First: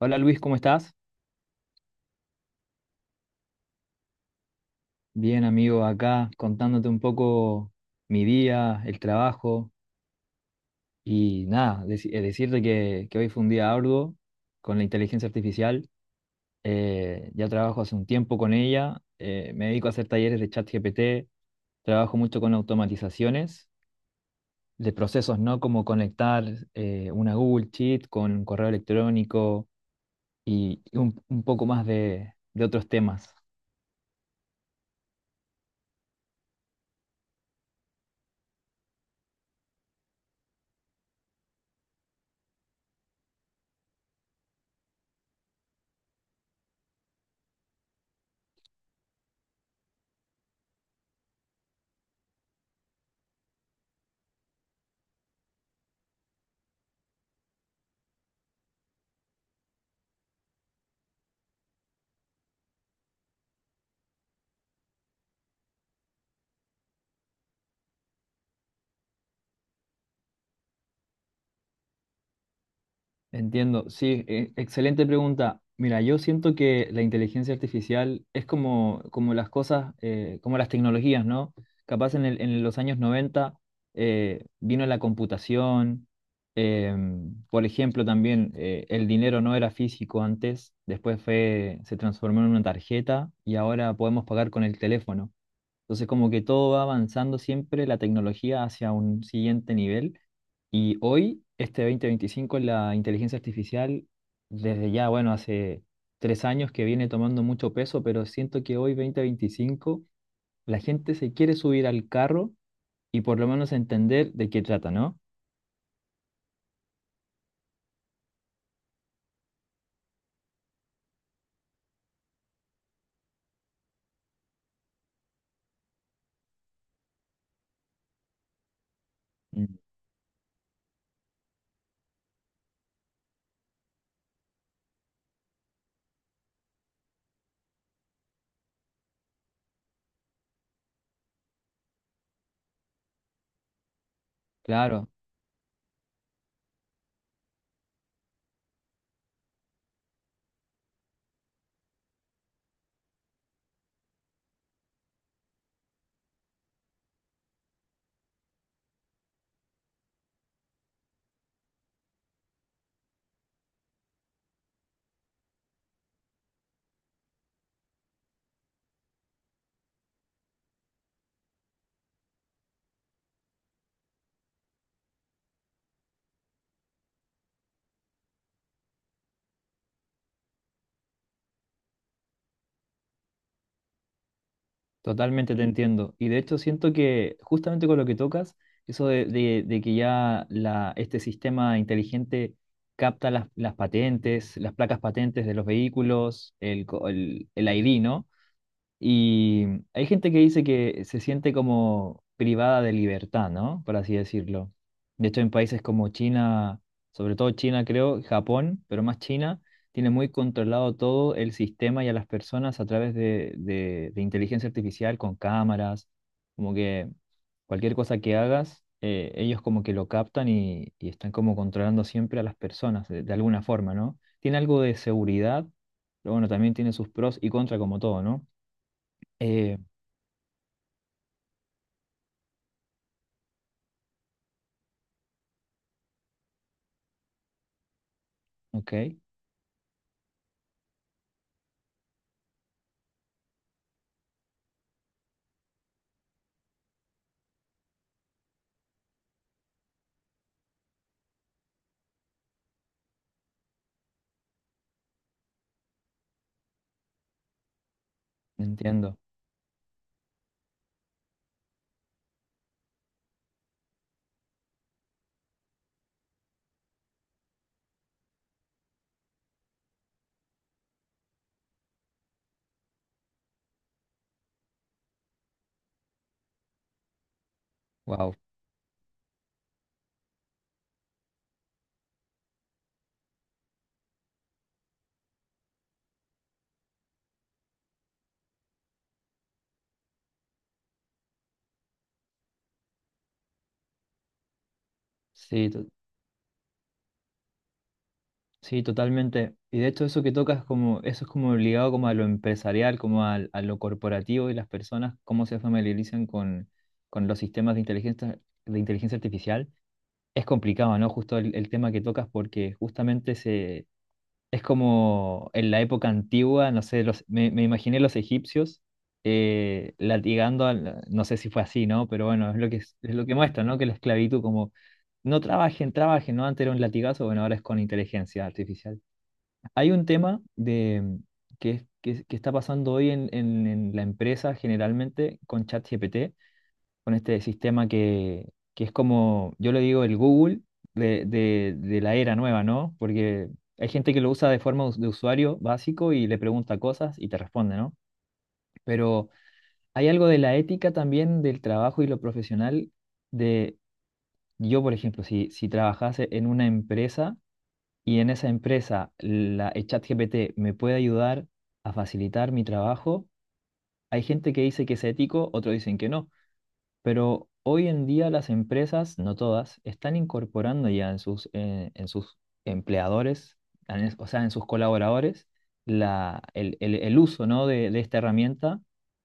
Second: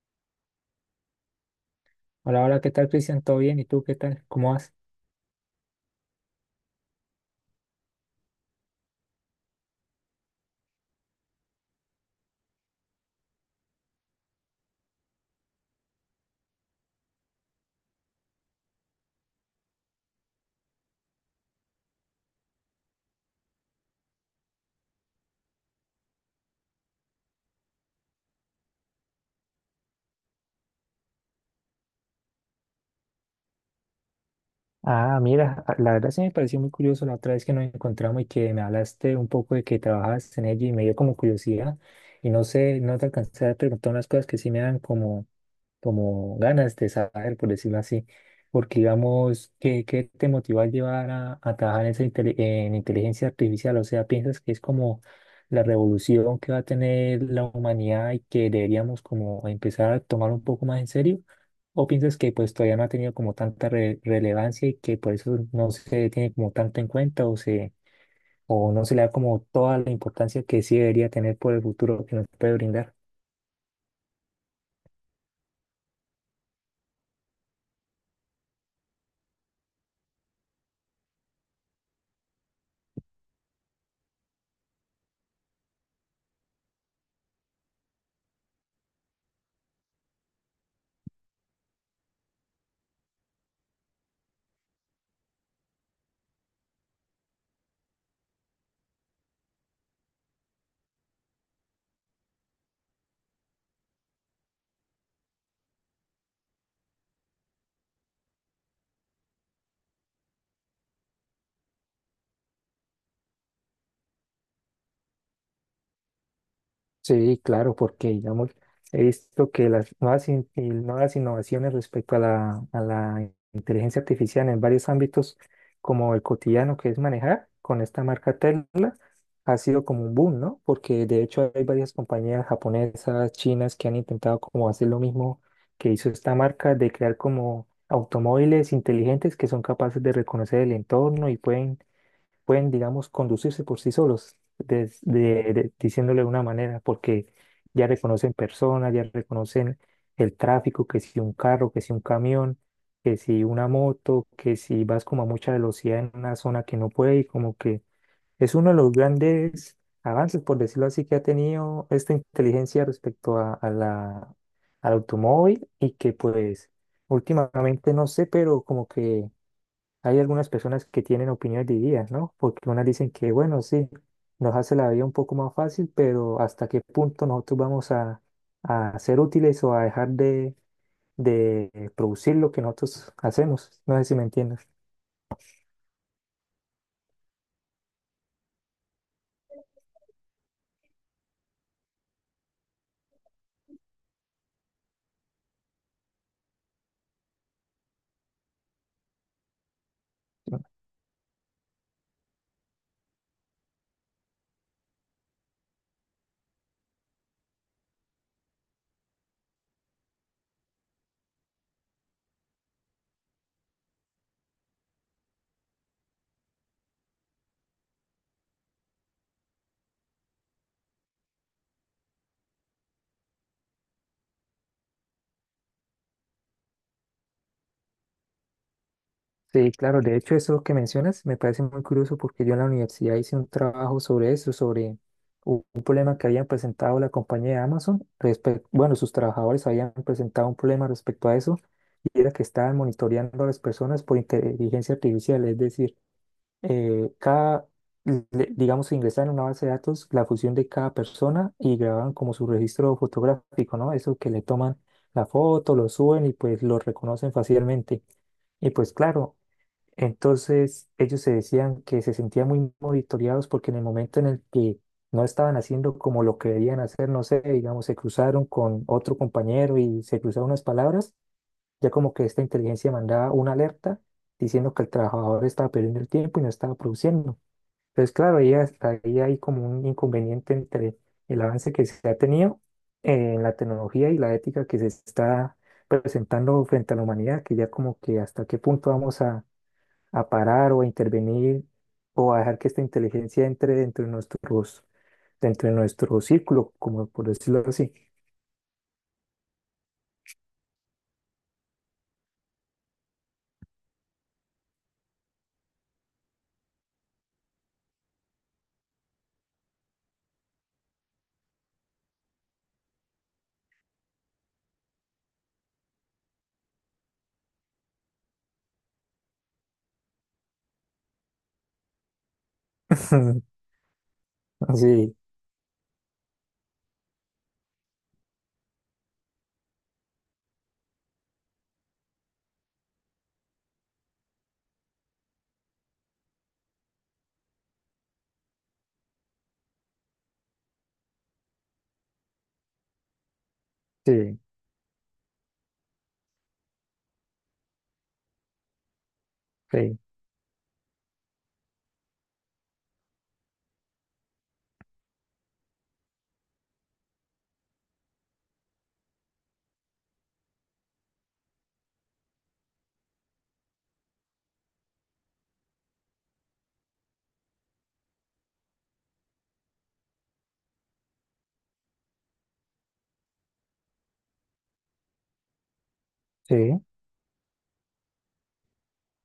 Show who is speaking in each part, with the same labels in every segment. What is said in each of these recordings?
Speaker 1: Hola Luis, ¿cómo estás?
Speaker 2: Hola, hola, ¿qué tal, Cristian? ¿Todo bien? ¿Y tú qué tal? ¿Cómo vas?
Speaker 1: Bien, amigo, acá contándote un poco mi día, el trabajo y nada, decirte que hoy fue un día arduo con la inteligencia artificial. Ya trabajo hace un tiempo con ella, me dedico a hacer talleres de chat GPT, trabajo mucho con automatizaciones de procesos, ¿no? Como conectar una Google Sheet con un correo electrónico y un poco más de otros temas.
Speaker 2: Ah, mira, la verdad sí me pareció muy curioso la otra vez que nos encontramos y que me hablaste un poco de que trabajas en ello y me dio como curiosidad y no sé, no te alcancé a preguntar unas cosas que sí me dan como ganas de saber, por decirlo así. Porque, digamos, ¿qué te motiva a trabajar en, esa en inteligencia artificial? O sea, ¿piensas que es como la revolución que va a tener la humanidad y que deberíamos como empezar a tomar un poco más en serio? ¿O piensas que pues todavía no ha tenido como tanta relevancia y que por eso no se tiene como tanto en cuenta o no se le da como toda la importancia que sí debería tener por el futuro que nos puede brindar?
Speaker 1: Entiendo, sí, excelente pregunta. Mira, yo siento que la inteligencia artificial es como las cosas, como las tecnologías, ¿no? Capaz en los años 90 vino la computación, por ejemplo, también el dinero no era físico antes, después fue, se transformó en una tarjeta y ahora podemos pagar con el teléfono. Entonces, como que todo va avanzando siempre la tecnología hacia un siguiente nivel. Y hoy, este 2025, la inteligencia artificial, desde ya, bueno, hace 3 años que viene tomando mucho peso, pero siento que hoy, 2025, la gente se quiere subir al carro y por lo menos entender de qué trata, ¿no?
Speaker 2: Sí, claro, porque digamos, he visto que las nuevas, nuevas innovaciones respecto a la inteligencia artificial en varios ámbitos, como el cotidiano que es manejar con esta marca Tesla, ha
Speaker 1: Mm.
Speaker 2: sido como un boom, ¿no? Porque de hecho hay varias compañías japonesas, chinas, que han intentado como hacer lo mismo que hizo esta marca, de crear como automóviles inteligentes que son capaces de reconocer el entorno y pueden, digamos, conducirse por sí solos,
Speaker 1: Claro.
Speaker 2: diciéndole de una manera, porque ya reconocen personas, ya reconocen el tráfico, que si un carro, que si un camión, que si una moto, que si vas como a mucha velocidad en una zona que no puede, y como que es uno de los grandes avances, por decirlo así, que ha tenido esta inteligencia respecto a la, al automóvil y que pues últimamente no sé, pero como que hay algunas personas que tienen opiniones divididas, ¿no? Porque unas dicen que, bueno, sí, nos hace la vida un poco más fácil, pero ¿hasta qué punto nosotros vamos a ser útiles o a dejar de producir lo que nosotros hacemos? No sé si me entiendes.
Speaker 1: Totalmente te entiendo. Y de hecho siento que justamente con lo que tocas, eso de que ya este sistema inteligente capta las patentes, las placas patentes de los vehículos, el ID, ¿no? Y hay gente que dice que se siente como privada de libertad, ¿no? Por así decirlo. De hecho, en países como China, sobre todo China, creo, Japón, pero más China, tiene muy controlado todo el sistema y a las personas a través de inteligencia artificial con cámaras, como que cualquier cosa que hagas, ellos como que lo captan y están como controlando siempre a las personas de alguna forma, ¿no? Tiene algo de seguridad, pero bueno, también tiene sus pros y contras como todo, ¿no?
Speaker 2: Sí,
Speaker 1: Eh,
Speaker 2: claro, de hecho eso que mencionas me parece muy curioso porque yo en la universidad hice un trabajo sobre eso, sobre un problema que habían presentado la compañía de Amazon, respecto,
Speaker 1: ok,
Speaker 2: bueno, sus trabajadores habían presentado un problema respecto a eso y era que estaban monitoreando a las personas por inteligencia artificial, es decir, cada, le- digamos, ingresaban en una base de datos la fusión de cada persona y grababan como su registro fotográfico, ¿no? Eso que le toman la foto, lo suben y pues lo reconocen fácilmente. Y pues
Speaker 1: entiendo.
Speaker 2: claro, entonces, ellos se decían que se sentían muy monitoreados porque en el momento en el que no estaban haciendo como lo que debían hacer, no sé, digamos, se cruzaron con otro compañero y se cruzaron unas palabras, ya como que esta inteligencia mandaba una alerta diciendo que el trabajador estaba perdiendo el tiempo y no estaba produciendo. Entonces,
Speaker 1: Wow.
Speaker 2: claro, ahí, ahí hay como un inconveniente entre el avance que se ha tenido en la tecnología y la ética que se está presentando frente a la humanidad, que ya como que hasta qué punto vamos a parar o a intervenir o a dejar que esta inteligencia entre dentro de nuestros, dentro
Speaker 1: Sí,
Speaker 2: de nuestro círculo, como por decirlo así.
Speaker 1: totalmente. Y de hecho eso que tocas como, eso es como ligado como a lo empresarial, como a lo corporativo y las personas, cómo se familiarizan con los sistemas de inteligencia artificial. Es complicado, ¿no? Justo el tema que tocas porque justamente. Es como en la época antigua, no sé, me imaginé los egipcios latigando, no sé si fue así, ¿no? Pero bueno, es lo que muestra, ¿no? Que la esclavitud como,
Speaker 2: Sí,
Speaker 1: no trabajen, trabajen, ¿no? Antes era un latigazo, bueno, ahora es con inteligencia artificial. Hay un tema de, que está pasando hoy en la empresa generalmente con ChatGPT, con este sistema que es como, yo le digo, el Google de la era nueva, ¿no? Porque hay gente que lo
Speaker 2: sí,
Speaker 1: usa de forma de usuario básico y le pregunta cosas y te responde, ¿no? Pero
Speaker 2: sí,
Speaker 1: hay algo de la ética también del trabajo y lo profesional de, yo, por ejemplo, si trabajase en una empresa y en esa empresa el ChatGPT me puede ayudar a facilitar mi trabajo, hay gente que dice que es ético, otros dicen que no. Pero hoy en día las empresas, no todas, están incorporando ya en sus empleadores, o sea, en sus colaboradores, la, el,
Speaker 2: sí,
Speaker 1: el- el uso, ¿no? de esta herramienta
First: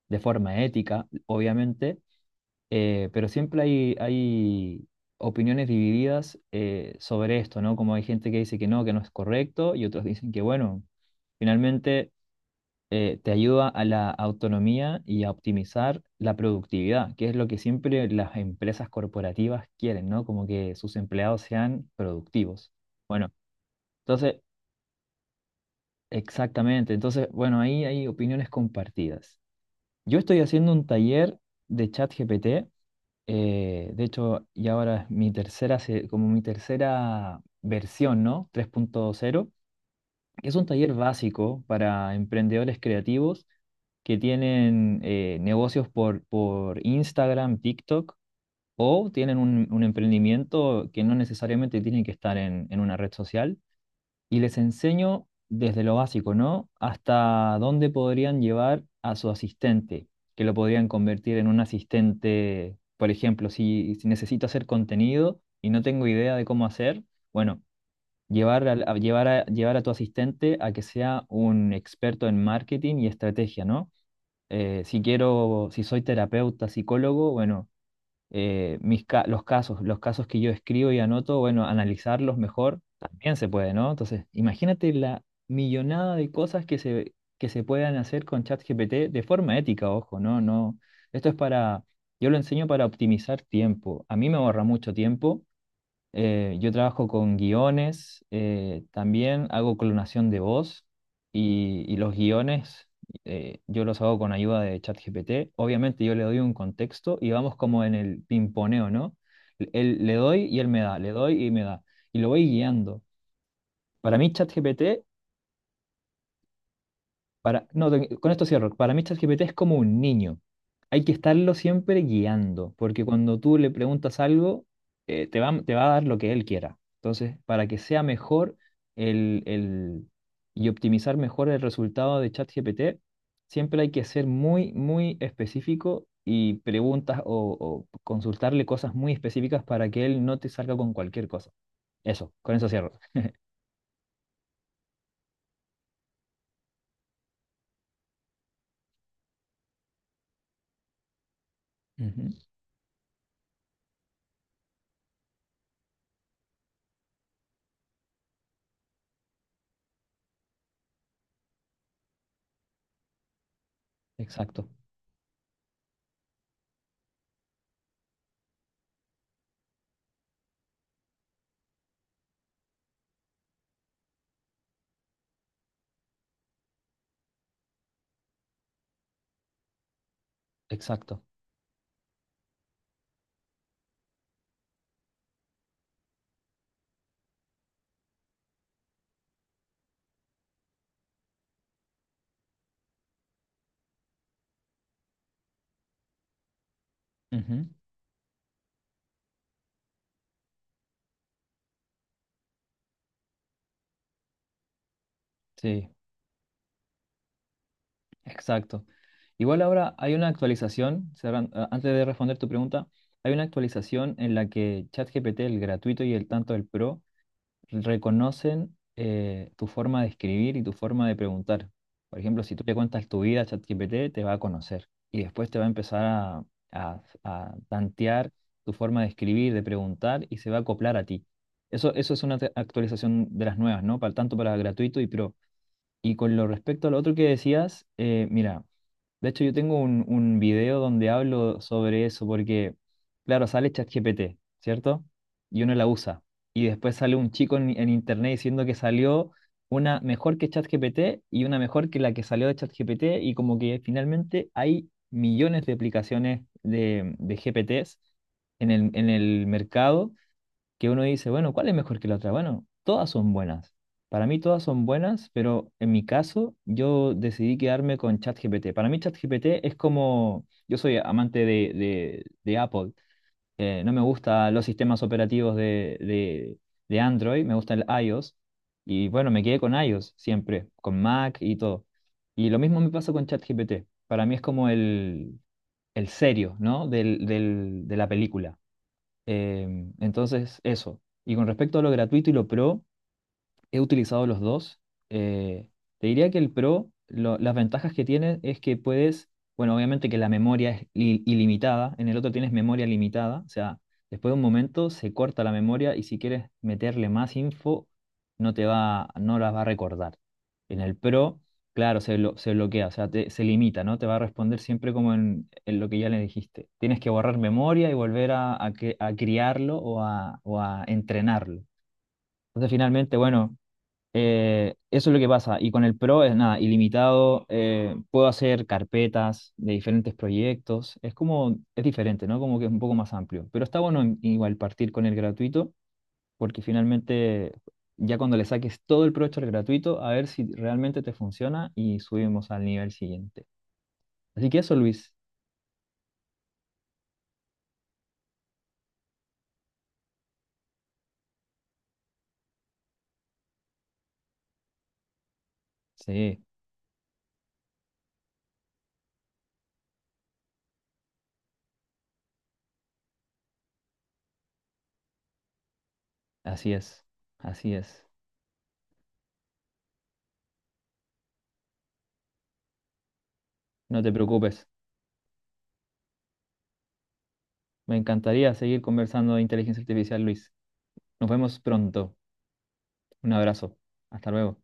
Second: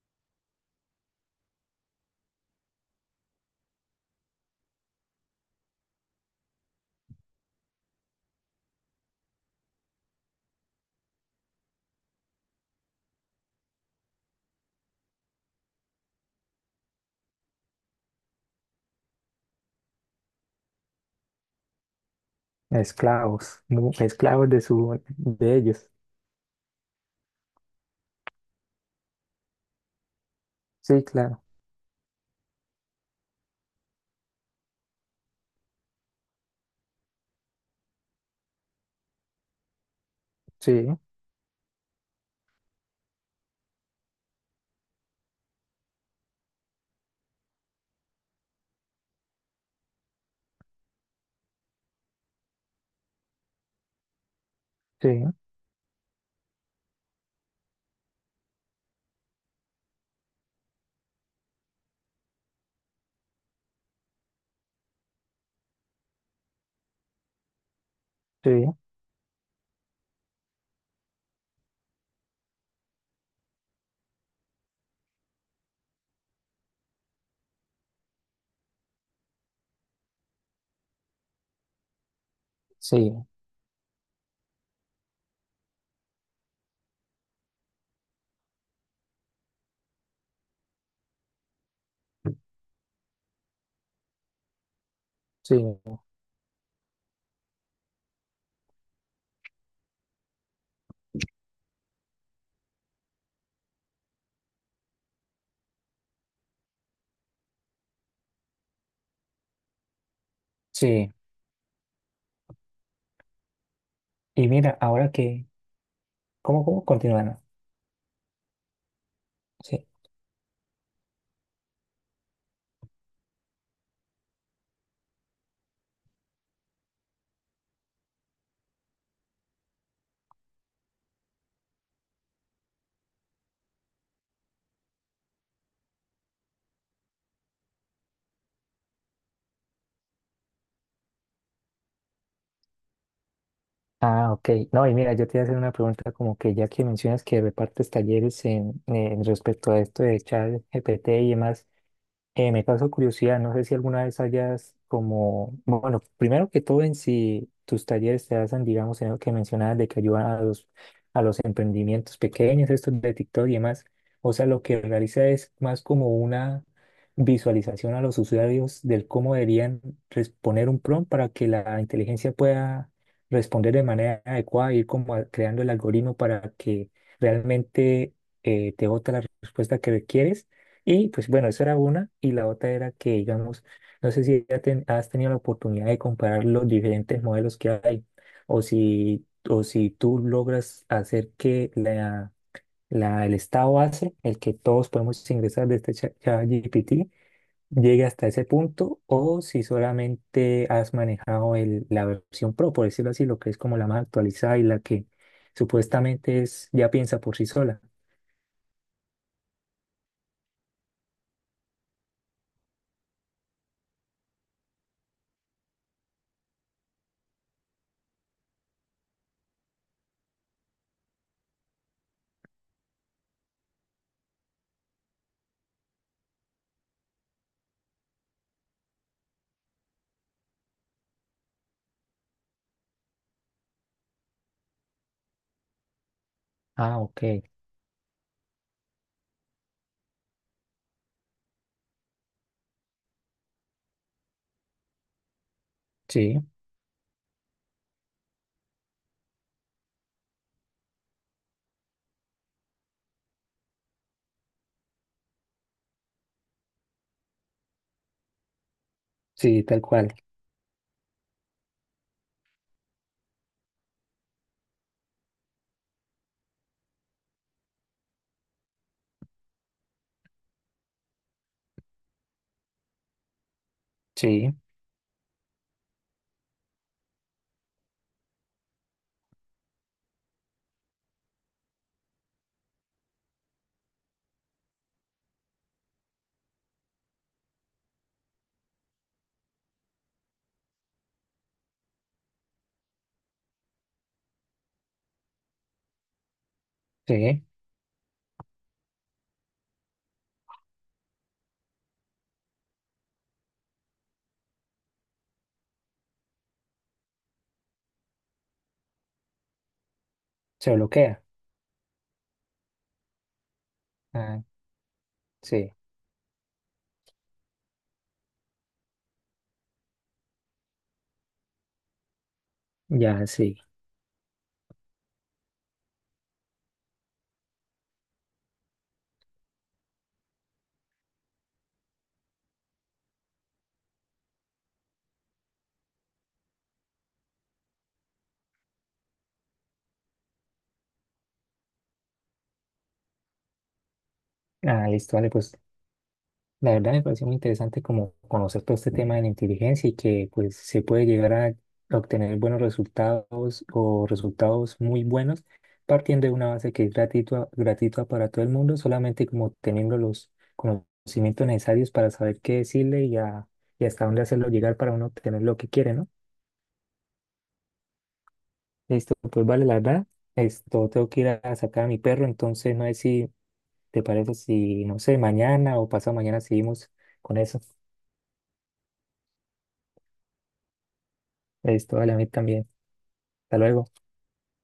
Speaker 1: de forma ética, obviamente, pero siempre hay opiniones divididas sobre esto, ¿no? Como hay gente que dice que no es correcto, y otros dicen que, bueno, finalmente te ayuda a la autonomía y a optimizar la productividad, que es lo que siempre las empresas corporativas quieren, ¿no? Como que sus empleados sean productivos. Bueno,
Speaker 2: esclavos,
Speaker 1: entonces,
Speaker 2: esclavos de su, de ellos.
Speaker 1: exactamente. Entonces, bueno, ahí hay opiniones compartidas. Yo estoy haciendo un
Speaker 2: Sí,
Speaker 1: taller
Speaker 2: claro,
Speaker 1: de ChatGPT. De hecho, y ahora es como mi tercera versión, ¿no? 3.0. Es un
Speaker 2: sí,
Speaker 1: taller básico para emprendedores creativos que tienen negocios por Instagram, TikTok o tienen un emprendimiento que no necesariamente tienen que estar en una red social. Y les
Speaker 2: sí,
Speaker 1: enseño desde lo básico, ¿no? Hasta dónde podrían llevar a su asistente, que lo podrían convertir en un asistente, por ejemplo, si necesito hacer contenido y no tengo idea de cómo hacer, bueno.
Speaker 2: sí,
Speaker 1: Llevar a tu asistente a que sea un experto en marketing y estrategia, ¿no? Si soy terapeuta, psicólogo, bueno, mis ca- los casos que yo escribo y anoto, bueno, analizarlos mejor
Speaker 2: sí,
Speaker 1: también se puede, ¿no? Entonces, imagínate la millonada de cosas que se puedan hacer con ChatGPT de forma ética, ojo, ¿no? No, esto es para, yo lo enseño para optimizar tiempo. A mí me ahorra mucho tiempo
Speaker 2: sí,
Speaker 1: eh, Yo trabajo con guiones, también hago clonación de voz y los guiones yo los hago con ayuda de ChatGPT. Obviamente yo le doy un contexto y vamos como en el pimponeo, ¿no? Le doy y él me da, le
Speaker 2: sí.
Speaker 1: doy y me da. Y lo voy guiando. Para mí
Speaker 2: Y mira,
Speaker 1: ChatGPT
Speaker 2: ahora que, ¿cómo, cómo continúan?
Speaker 1: Para, No, con esto cierro. Para mí ChatGPT es como un niño. Hay que estarlo siempre guiando, porque cuando tú le preguntas algo, te va a dar lo que él quiera. Entonces, para que sea mejor el, el- y optimizar mejor el resultado de ChatGPT, siempre hay que ser muy, muy específico y preguntas o consultarle cosas muy específicas para que él no te salga con cualquier cosa. Eso, con eso cierro.
Speaker 2: Ah, ok. No, y mira, yo te iba a hacer una pregunta como que ya que mencionas que repartes talleres en respecto a esto de ChatGPT y demás,
Speaker 1: Ujú.
Speaker 2: me causó curiosidad, no sé si alguna vez hayas como, bueno, primero que todo en si tus talleres te hacen, digamos, en lo que mencionabas de que ayudan a los emprendimientos pequeños, estos de TikTok y demás, o sea, lo
Speaker 1: Exacto,
Speaker 2: que realiza es más como una visualización a los usuarios del cómo deberían responder un prompt para que la inteligencia pueda responder de manera adecuada, ir como creando el algoritmo para que realmente te bote la respuesta que requieres y
Speaker 1: exacto.
Speaker 2: pues bueno, esa era una. Y la otra era que, digamos, no sé si ya has tenido la oportunidad de comparar los diferentes modelos que hay o si tú logras hacer que la, el estado base, el que todos podemos ingresar de este chat GPT
Speaker 1: Ujú.
Speaker 2: llegue hasta ese punto o si solamente has manejado el, la versión Pro, por decirlo así, lo que es como la más actualizada y la que
Speaker 1: Sí,
Speaker 2: supuestamente es, ya piensa por sí sola.
Speaker 1: exacto. Igual ahora hay una actualización, antes de responder tu pregunta, hay una actualización en la que ChatGPT, el gratuito y el tanto el pro, reconocen tu forma de escribir y tu forma de preguntar. Por ejemplo, si tú le cuentas tu vida a ChatGPT, te va a conocer y después te va a empezar a, a tantear tu forma de escribir, de preguntar y se va a acoplar a ti. Eso es una actualización de las nuevas, ¿no? Tanto para gratuito y pro. Y con lo respecto a lo
Speaker 2: Ah,
Speaker 1: otro
Speaker 2: ok.
Speaker 1: que decías, mira. De hecho, yo tengo un video donde hablo sobre eso, porque, claro, sale ChatGPT, ¿cierto? Y uno la usa.
Speaker 2: Sí,
Speaker 1: Y después sale un chico en internet diciendo que salió una mejor que ChatGPT y una mejor que la que salió de ChatGPT. Y como que finalmente hay millones de aplicaciones de GPTs en el
Speaker 2: sí, tal
Speaker 1: mercado
Speaker 2: cual.
Speaker 1: que uno dice, bueno, ¿cuál es mejor que la otra? Bueno, todas son buenas. Para mí todas son buenas, pero en mi caso yo decidí quedarme con ChatGPT. Para mí ChatGPT es como, yo soy amante de Apple, no me
Speaker 2: Sí.
Speaker 1: gustan los sistemas operativos de Android, me gusta el iOS, y bueno, me quedé con iOS siempre, con Mac y todo. Y lo mismo me pasa con ChatGPT. Para mí es como el serio, ¿no? De la película. Entonces, eso. Y con respecto a lo gratuito y lo pro, he utilizado los dos. eh, te diría que el Pro,
Speaker 2: Sí,
Speaker 1: las ventajas que tiene es que puedes, bueno, obviamente que la memoria es ilimitada, en el otro tienes memoria limitada, o sea, después de un momento se corta la memoria y si quieres meterle más info, no las va a recordar.
Speaker 2: se
Speaker 1: En el
Speaker 2: bloquea.
Speaker 1: Pro, claro, se bloquea, o sea, se limita, ¿no? Te va a
Speaker 2: Ah,
Speaker 1: responder siempre como en,
Speaker 2: sí,
Speaker 1: en lo que ya le dijiste. Tienes que borrar memoria y volver a, a criarlo o a entrenarlo. Entonces, finalmente,
Speaker 2: ya
Speaker 1: bueno.
Speaker 2: sí.
Speaker 1: Eso es lo que pasa. Y con el Pro es nada, ilimitado. Puedo hacer carpetas de diferentes proyectos. Es como, es diferente, ¿no? Como que es un poco más amplio. Pero está bueno igual partir con el gratuito, porque finalmente ya cuando le saques todo el provecho al gratuito, a ver si realmente te funciona y subimos al nivel siguiente. Así que eso,
Speaker 2: Ah,
Speaker 1: Luis.
Speaker 2: listo, vale, pues la verdad me pareció muy interesante como conocer todo este tema de la inteligencia y que pues se puede llegar a obtener buenos resultados o resultados muy buenos partiendo de
Speaker 1: Sí,
Speaker 2: una base que es gratuita, gratuita para todo el mundo, solamente como teniendo los conocimientos necesarios para saber qué decirle y hasta dónde hacerlo llegar para uno obtener lo que quiere, ¿no?
Speaker 1: así es. Así es.
Speaker 2: Listo, pues vale, la verdad. Esto tengo que ir a sacar a mi perro, entonces no sé si
Speaker 1: No
Speaker 2: ¿te
Speaker 1: te
Speaker 2: parece
Speaker 1: preocupes.
Speaker 2: si, no sé, mañana o pasado mañana seguimos con eso?
Speaker 1: Me encantaría seguir conversando de inteligencia artificial, Luis. Nos vemos
Speaker 2: Listo, vale, a
Speaker 1: pronto.
Speaker 2: mí también.
Speaker 1: Un
Speaker 2: Hasta
Speaker 1: abrazo.
Speaker 2: luego.
Speaker 1: Hasta luego.